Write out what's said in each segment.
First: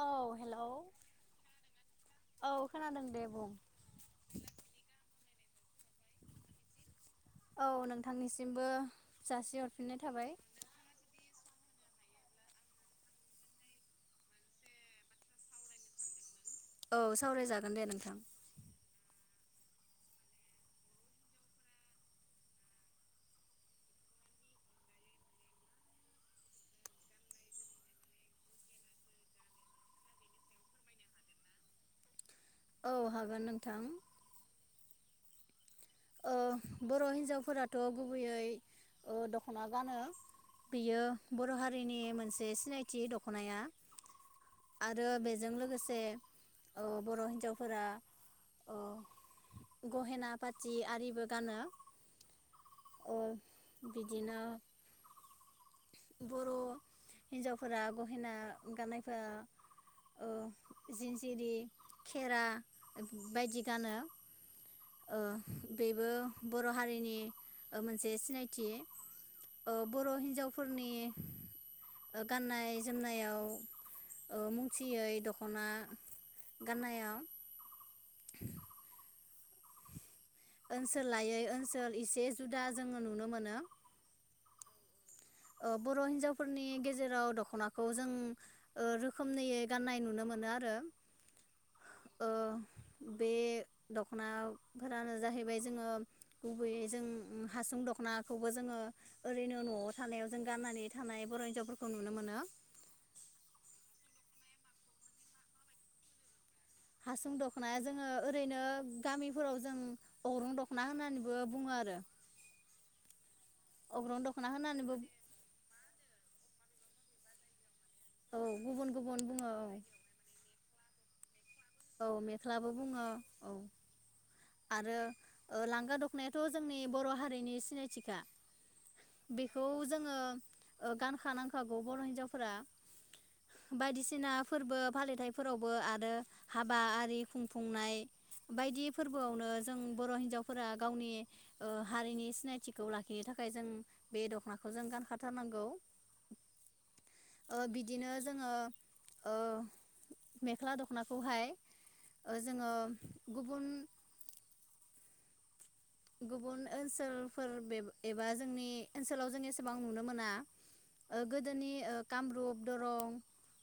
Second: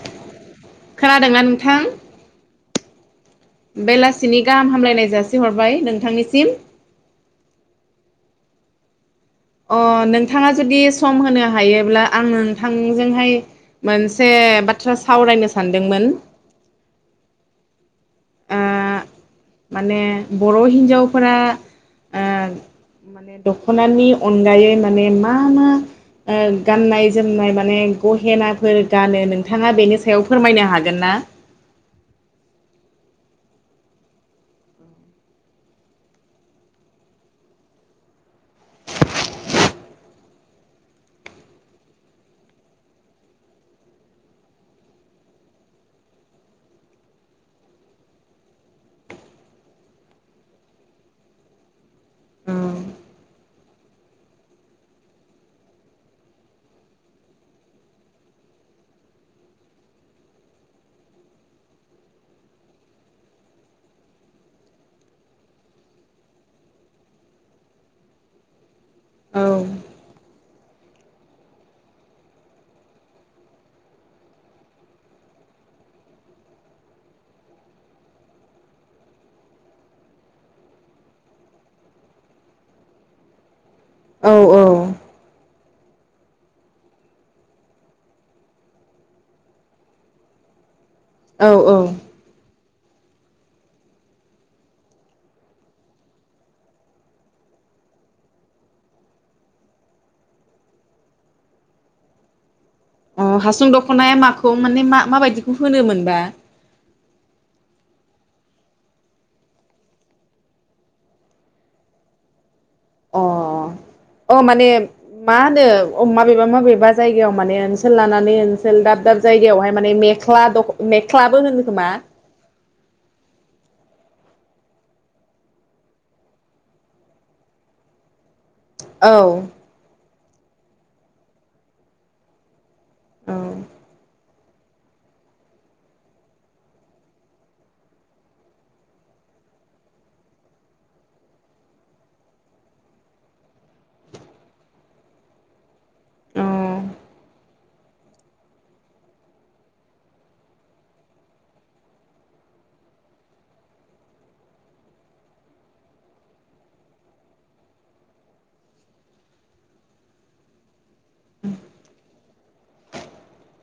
औ हेलौ औ खोनादोंना नोंथां? खोनादों दे बुं बेलासिनि गाहाम हामलायनाय जासि हरबाय नोंथांनिसिम। औ नोंथांनिसिमबो अ जासिहरफिननाय थाबाय। नोंथाङा जुदि सम होनो हायोब्ला आं नोंथांजोंहाय मोनसे बाथ्रा सावरायनो सानदोंमोन? औ सावरायजागोन दे नोंथां। ओ माने बर' हिनजावफोरा ओ माने दख'नानि अनगायै माने मा मा ओ गाननाय जोमनाय माने गहेनाफोर गानो नोंथाङा बेनि सायाव फोरमायनो हागोन ना? औ हागोन नोंथां। ओ बर' हिन्जावफोराथ' गुबैयै ओ दख'ना गानो बियो बर' हारिनि मोनसे सिनायथि दख'नाया आरो बेजों लोगोसे ओ बर' हिन्जावफोरा ओ गहेना पा थि आरिबो गानो ओ बिदिनो बर' हिन्जावफोरा गहेना गाननायफोरा ओ जिन जिरि, खेरा बायदि गानो। ओ बेबो बर' हारिनि मोनसे सिनायथि औ ओ बर' हिन्जाव फोरनि ओ गाननाय जोमनायाव ओ मुंथियै दख'ना गाननायाव ओनसोल लायै ओनसोल एसे जुदा जोङो नुनो मोनो। औ औ ओ बर हिन्जावफोरनि गेजेराव दखनाखौ जों ओ रोखोमनैै गाननाय नुनो मोनो आरो औ औ ओ बे दखनाफोरानो जाहैबाय जोङो गुबैयै जों हासुं दखनाखौबो जोङो ओरैनो नआव थानायाव जों गाननानै थानाय बर' हिन्जावफोरखौ नुनो मोनो। अ हासुं दख'नाया माखौ माने मा माबायदिखौ होनोमोनबा? हासुं दखनाया जोङो ओरैनो गामिफोराव जों अग्रं दख'ना होननानैबो बुङो आरो अ अग्रं अ दख'ना माने होननानैबो मा होनो अ माबेबा माबेबा जायगायाव माने ओनसोल लानानै औ ओनसोल गुबुन दाब गुबुन दाब बुङो औ जायगायावहाय माने मेख्ला दख मेख ख्लाबो हो औ मेख्ला बुङो औ आरो लांगा दख'नायाथ जोंनि बर' हारिनि सिनायथिखा। औ बेखौ जोङो ओ गानखानांखागौ बर' हिन्जावफोरा औ बायदिसिना फोरबो फालिथायफोरावबो आरो हाबा आरि खुंफुंनाय बायदि फोरबोआवनो जों बर' हिनजावफोरा गावनि ओ हारिनि सिनायथिखौ लाखिनो थाखाय जों बे दख'नाखौ जों गानखाथारनांगौ। औ ओ बिदिनो जोङो ओ मेख्ला दख'ना खौहाय ओ जोङो गुबुन गुबुन ओनसोलफोर बे एबा जोंनि ओनसोलाव जों एसेबां नुनो मोना ओ गोदोनि ओ कामरुप दरं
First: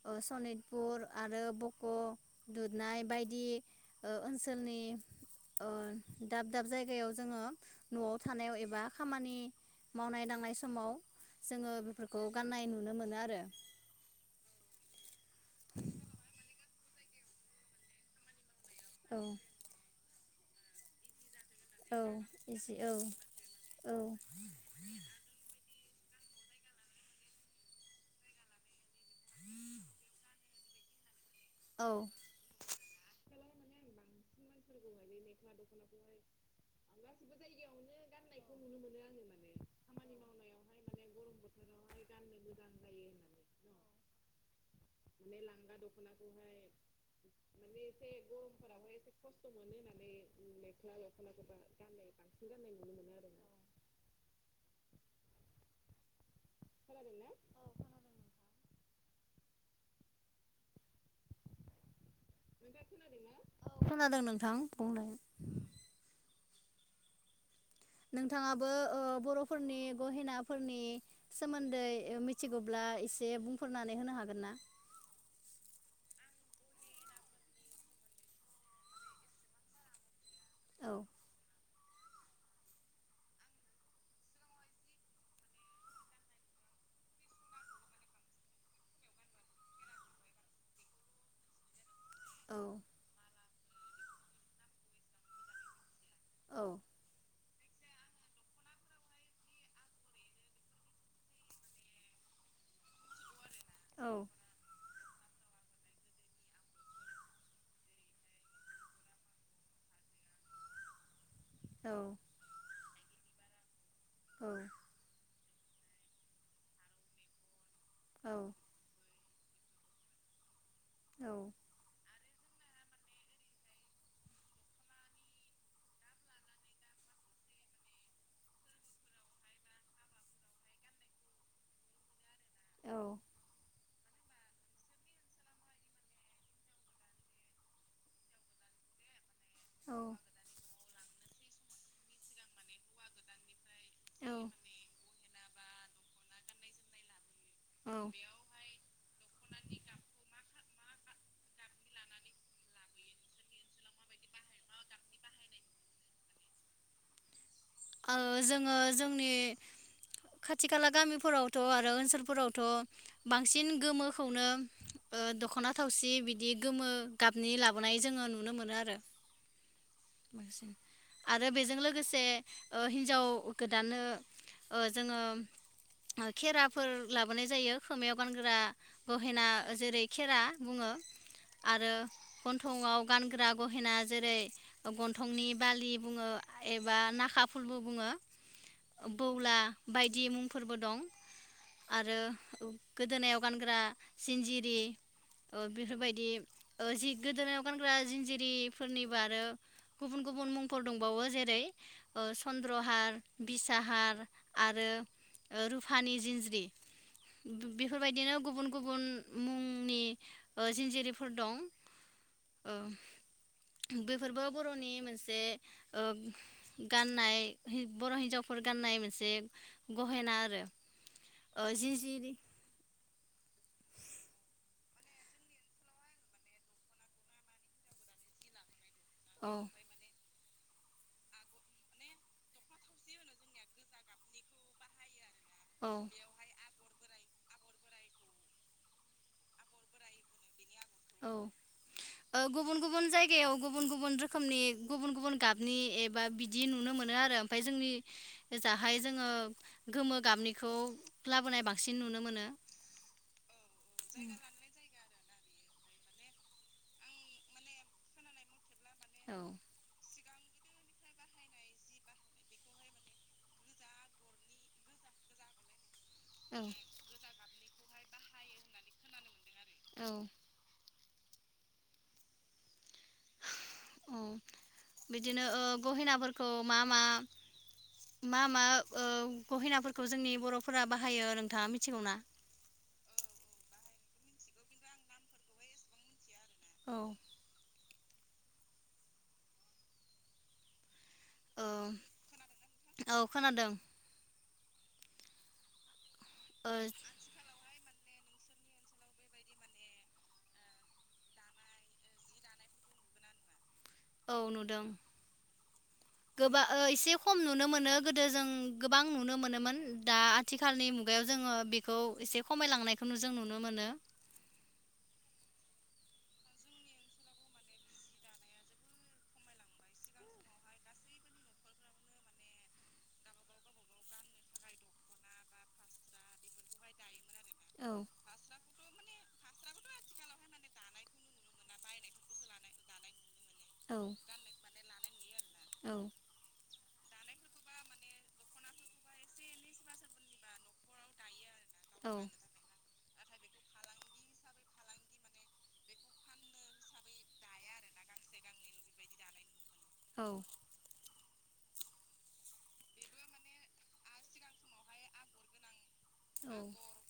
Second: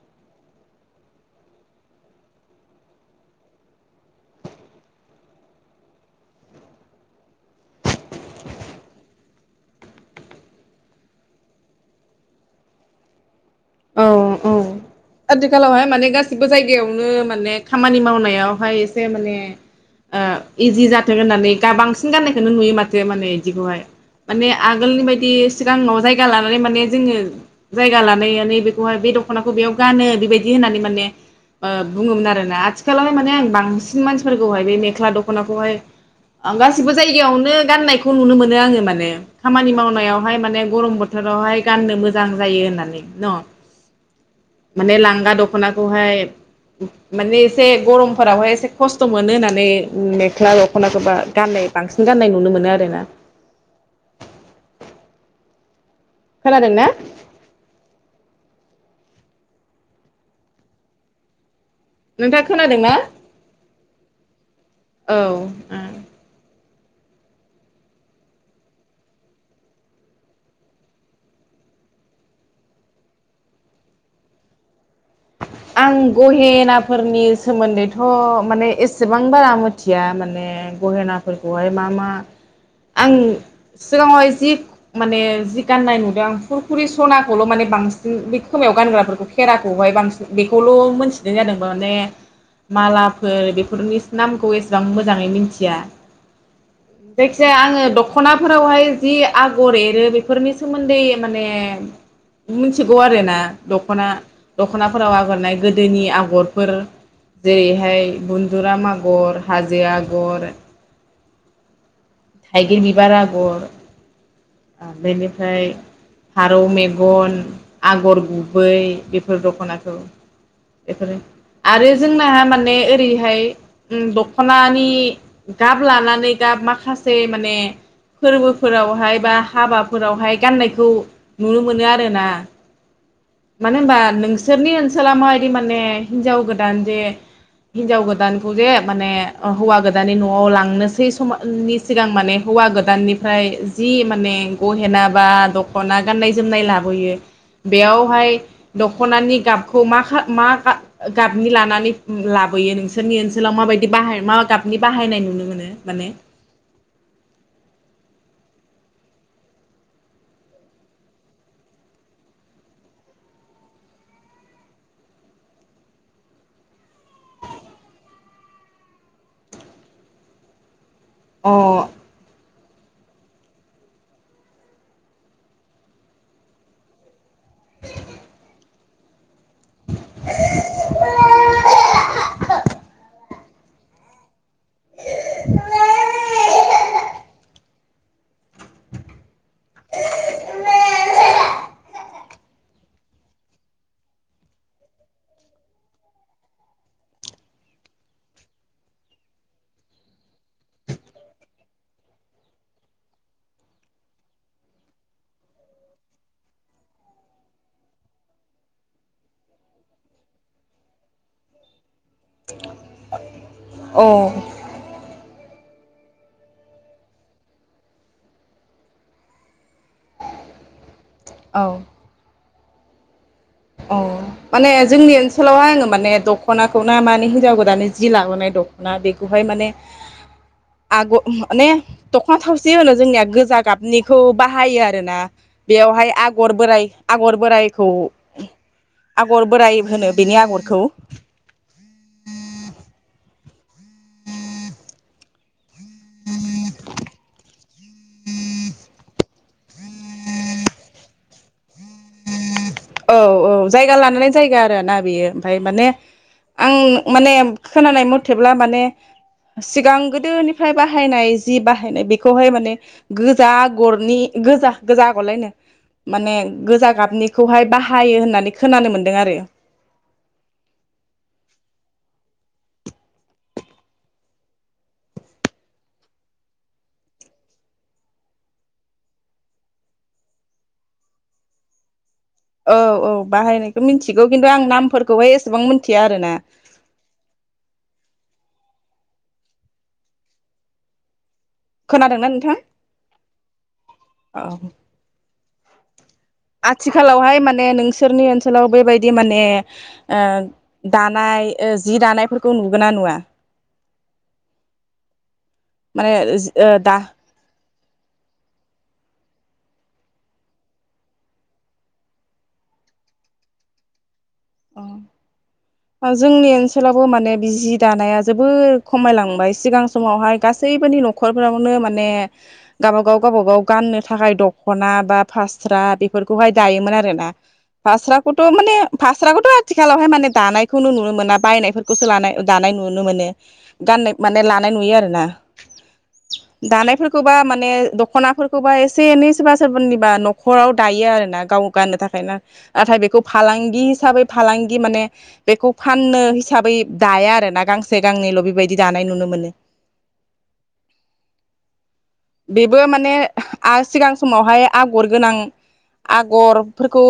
ओ सनितपुर आरो बक' दुरनाय बायदि ओ ओनसोलनि ओ दाब दाब जायगायाव जोङो न'आव थानायाव एबा खामानि मावनाय दांनाय समाव जोङो बेफोरखौ गाननाय नुनो मोनो आरो। औ औ आथिखालावहाय माने गासिबो जायगायावनो माने खामानि मावनायाव हाय एसे औ माने ओं इजि जाथों होननानै दा औ बांसिन गाननायखौनो नुयो इजि औ माथो माने इदिखौहाय औ मान आगोलनि बायदि सिगां न आव जायगा लानानै माने जोङो जायगा लानायानो बेहाय बे दखनाखौ बेयाव गानो बेबायदि होननानै माने ओ औ बुंङोमोन आरो ना आथिखालावहाय माने आं बां बांसिन मानसिफोरखौहाय बे मेखला दखनाखौहाय गासिबो जायगायावनो गाननाय खौ नुनो मोनो आङो माने खामानि मावनायावहाय माने गरम बोथोरावहाय गाननो मोजां जायो होननानै न माने लांगा दखनाखौहाय माने एसे गरमफोरावहाय एसे खस्थ मोनो होननानै मेख्ला दखनाखौ बा गाननाय बांसिन गाननाय नुनो मोनो आरोना खोनादों ना नोंथाङा खोनादोंना खोनादों औ खोनादों नोंथां बुंनाय औ नोंथाङाबो ओ बरफोरनि गहेनाफोरनि सोमोन्दै मिथिगौब्ला एसे बुंफोरनानै होनो हागोन ना आं गहेनाफोरनि सोमोन्दैथ माने एसेबां बारा मिथिया मोन औ गहेनाफोरखौ हाय मा मा आं सिगाङावहाय जि माने जि गाननाय नुदों फुरफुरि सनाखौल माने बांसिन बे खोमायाव गानग्राफोरखौ खेराखौहाय बांसिन बेखौल मोनथिनाय जादों माने औ मालाफोर बे बेफोरनि नामखौ एसेबां मोजाङै मिथिया औ जायखि जाया आं दखनाफोरावहाय जि आगर एरो बेफोरनि सोमोन्दै माने मिथिगौ आरोना दखना औ दख दखनाफोराव आगरनाय गोदोनि आगरफोर जेरैहाय बुनन्दुराम आगर हाजो आगर औ थाइगिर बिबार आगर औ बेनिफ्राय फारौ मेगन आगर औ गुबै बेफोर दख दखनाखौ बेफोरो औ आरो जोंना माने हाय दखनानि गाब लानानै गाब माखासे गासै माने फोरबोफोरावहाय बा हाबाफोरावहाय गाननायखौ नुनो मोनो आरोना औ मानो होनबा नोंसोरनि ओनसोला माबायदि माने हिनजाव गोदान जे हिनजाव गोदानखौ जे माने हौवा गोदाननि नआव लांनोसै समनि सिगां माने हौवा गोदाननिफ्राय जि औ माने ओ गहेना बा दख खना गाननाय जोमनाय लाबोयो बेयावहाय दखनानि गाबखौ मा माखा मा गाबनि लानानै लाबोयो नोंसोरनि ओनसोलाव माबायदि बाहाय मा गाबनि बाहायनाय नुनो मोनो माने आंङो जोंङो जोंनि खाथि खाला गामिफोरावथ आरो ओनसोलफोरावथ बांसिन गोमोखौनो ओ दखना थावसि बिदि गोमो गाबनि लाबोनाय जोंङो नुनो मोनो आरो। बांसिन आरो अ बेजों लोगोसे ओ हिन्जाव गोदानानो ओ जोंङो खेराफोर लाबोनाय जायो खोमायाव गानग्रा गहेना जेरै खेरा बुंङो आरो गन्थंआव गानग्रा गहेना जेरै गन्थंनि बालि बुङो एबा ना खाफुलबो बुङो बौला बायदि मुंफोरबो दं आरो गोदोनायाव गानग्रा जिन्जिरि बेफोरबायदि जि गोदोनायाव गानग्रा जिन्जिरिफोरनिबो आरो गुबुन गुबुन मुंफोर दंबावो जेरै ओ चन्द्रहार बिसाहार आरो रुफानि जिन्ज्रि बेफोरबायदिनो गुबुन गुबुन मुंनि ओ जिन्जिरिफोर दं। ओ औ बेफोरबो बर'नि मोन से ओ गाननाय बर' हिन्जावफोर गान्नाय मोनसे गहेना आरो। ओ जिजिरि अ माने जोंनि ओनसोलावहाय आङो माने दखनाखौ ना माने हिनजाव गोदान जि लाबोनाय दख ना बेखौहाय औ माने आग माने दखना थावसि होनो जोंनिया गोजा गाबनिखौ बाहायो आरोना। औ बेवहाय आगर बोराइ आगर बोराइखौ आगर बोराइ होनो बेनि आगरखौ औ ओ गुबुन गुबुन जायगायाव गुबुन गुबुन रोखोमनि गुबुन गुबुन गाब नि एबा बिदि नुनो मोनो आरो ओमफाय जोंनि ओजाहाय जोङो गोमो गाबनिखौ लाबोनाय बांसिन नुनो मोनो। औ औ जायगा लानानै जायगा आरो ना बेयो। ओमफाय माने आं माने खोनानाय मथेब्ला माने औ सिगांगोद दोनिफ्राय बाहायनाय जि बाहायनाय बेखौहाय माने गोजा आगरनि गोजा गोजा आगरलायनो माने औ गोजा गाबनि बाहायो होननानै खोनानो मोन्दों आरो। औ। औ बिदिनो ओ गहेनाफोरखौ मा मा मा मा ओ गहेनाफोरखौ जोंनि बर'फोरा बाहायो नोंथाङा मिथिगौना? औ औ बाहायनायखौ मिथिगौ खिन्थु आं नामफोरखौहाय एसेबां मिथिया आरो ना। औ खोनादोंना नोंथां? औ खोनादों औ। ओ आथिखालावहाय माने नोंसि सोरनि ओनसोलाव बेबायदि माने ओ दानाय ओ जि दानायफोरखौ नुगोना नुआ? औ नुदों। माने ओज ओ दा नो गोदो जों गोबां नुनो मोनोमोन दा आथिखालनि मुगायाव जोङो बे अ जोंनि ओनसोलावबो माने बि जि दानाया जोबोर खमायलांबाय सिगां समावहाय गासैबोनि न'खरफोरावनो माने गावबागाव गावबागाव गाननो थाखाय दखना बा फास्रा दायोमोन आरोना औ फास्राखौथ माने फा फस्राखौथ‌ आथिखालावहाय माने दानायखौनो नुनो मोना बायनायफोरखौसो लानाय दानाय नुनो मोनो औ गाननाय माने लानाय नुयो आरोना औ दानायफोरखौबा माने दखनाफोरखौबा एसे एनै सोरबा सोरनिबा नखराव दायो आरोना गाव गाननो औ थाखाय ना नाथाय बेखौ फालांगि हिसाबै फालांगि माने बेखौ फाननो हिसाबै दाया आरो ना गांसे गांनैल बेबायदि दानाय नुनो मोनो औ बेबो माने आ सिगां समावहाय आगर गोनां औ आगरफोरखौ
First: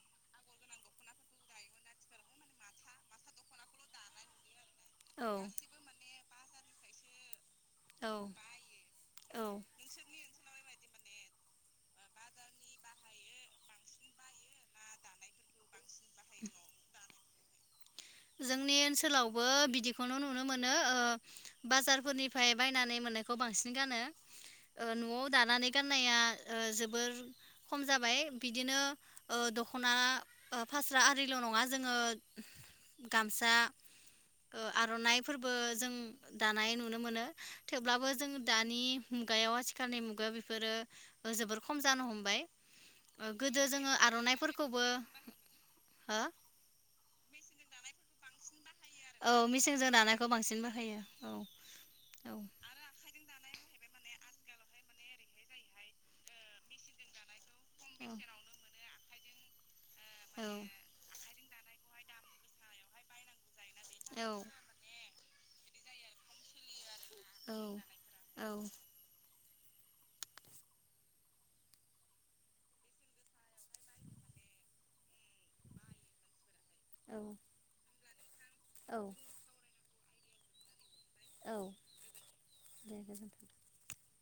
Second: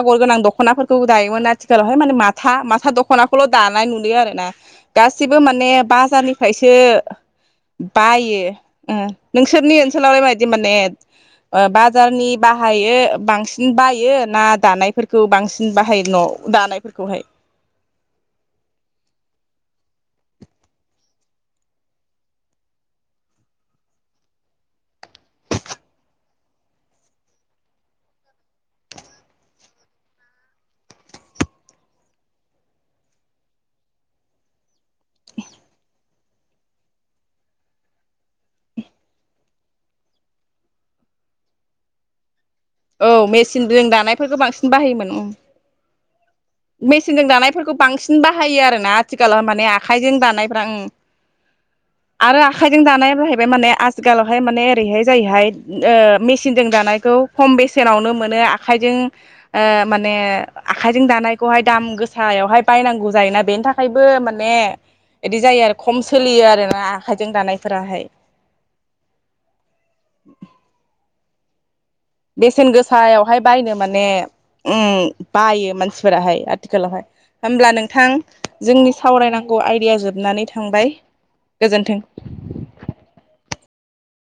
आगर गोनां दखनाफोरखौ दायोमोन आथिखालावहाय माने माथा माथा दख'नाखौल दानाय नुयो आरो ना गासिबो माने बाजारनि फायसो औ बायो ओ औ नोंसोरनि ओनसोलाव ओबायदि माने ओ बाजारनि बाहायो बांसिन बायो ना दानायफोरखौ बांसिन बाहायो? न'आव दानायफोरखौहाय। जोंनि ओनसोलावबो बिदिखौनो नुनो मोनो ओ बाजारफोरनिफ्राय बायनानै मोननायखौ बांसिन गानो ओ नआव दानानै गाननाया ओ जोबोर खम जाबाय बिदिनो ओ दखना ओ फास्रा आरिल नङा जोङो गामसा ओ आरनाइफोरबो जों दानाय नुनो मोनो थेवब्लाबो जों दानि मुगायाव आथिखालनि मुगायाव बेफोरो जोबोर खम जानो हमबाय। औ ओ गोदो मेचिन जों जोङो दानायफोरफोरखौ बांसिन आर'नाइफोरखौबो बाहायोमोन अ हो? मेसिनजों दानायफोरखौ बांसिन बाहायो आरो ना आथिखालाव औ माने मिसिंजों आखाइजों दानायखौ बांसिन दानायफ्रा ओं बाहायो औ आरो औ आखाइजों दानाया जाहैबाय माने आ आथिखालावहाय माने ओरैहाय जायोहाय ओ मेचिनजों दानायखौ खम बेसेनावनो मोनो आखाइजों ओ माने औ आखाइजों दानाय खौहाय दाम गोसायावहाय बायनांगौ जायोना बेनि थाखाय फायबो औ माने बिदि जायो आरो खम सोलियो आरोना आखायजों दानायफोराहाय [inaudible] औ बेसेन गोसायावहाय बायनो माने उम बायो मानसिफोराहाय आथिखालावहाय होमब्ला नोंथां जोंनि औ सावरायनांगौ आयदाया जोब जोबनानै थांबाय। औ गोजोन्थों। दे गोजोनथों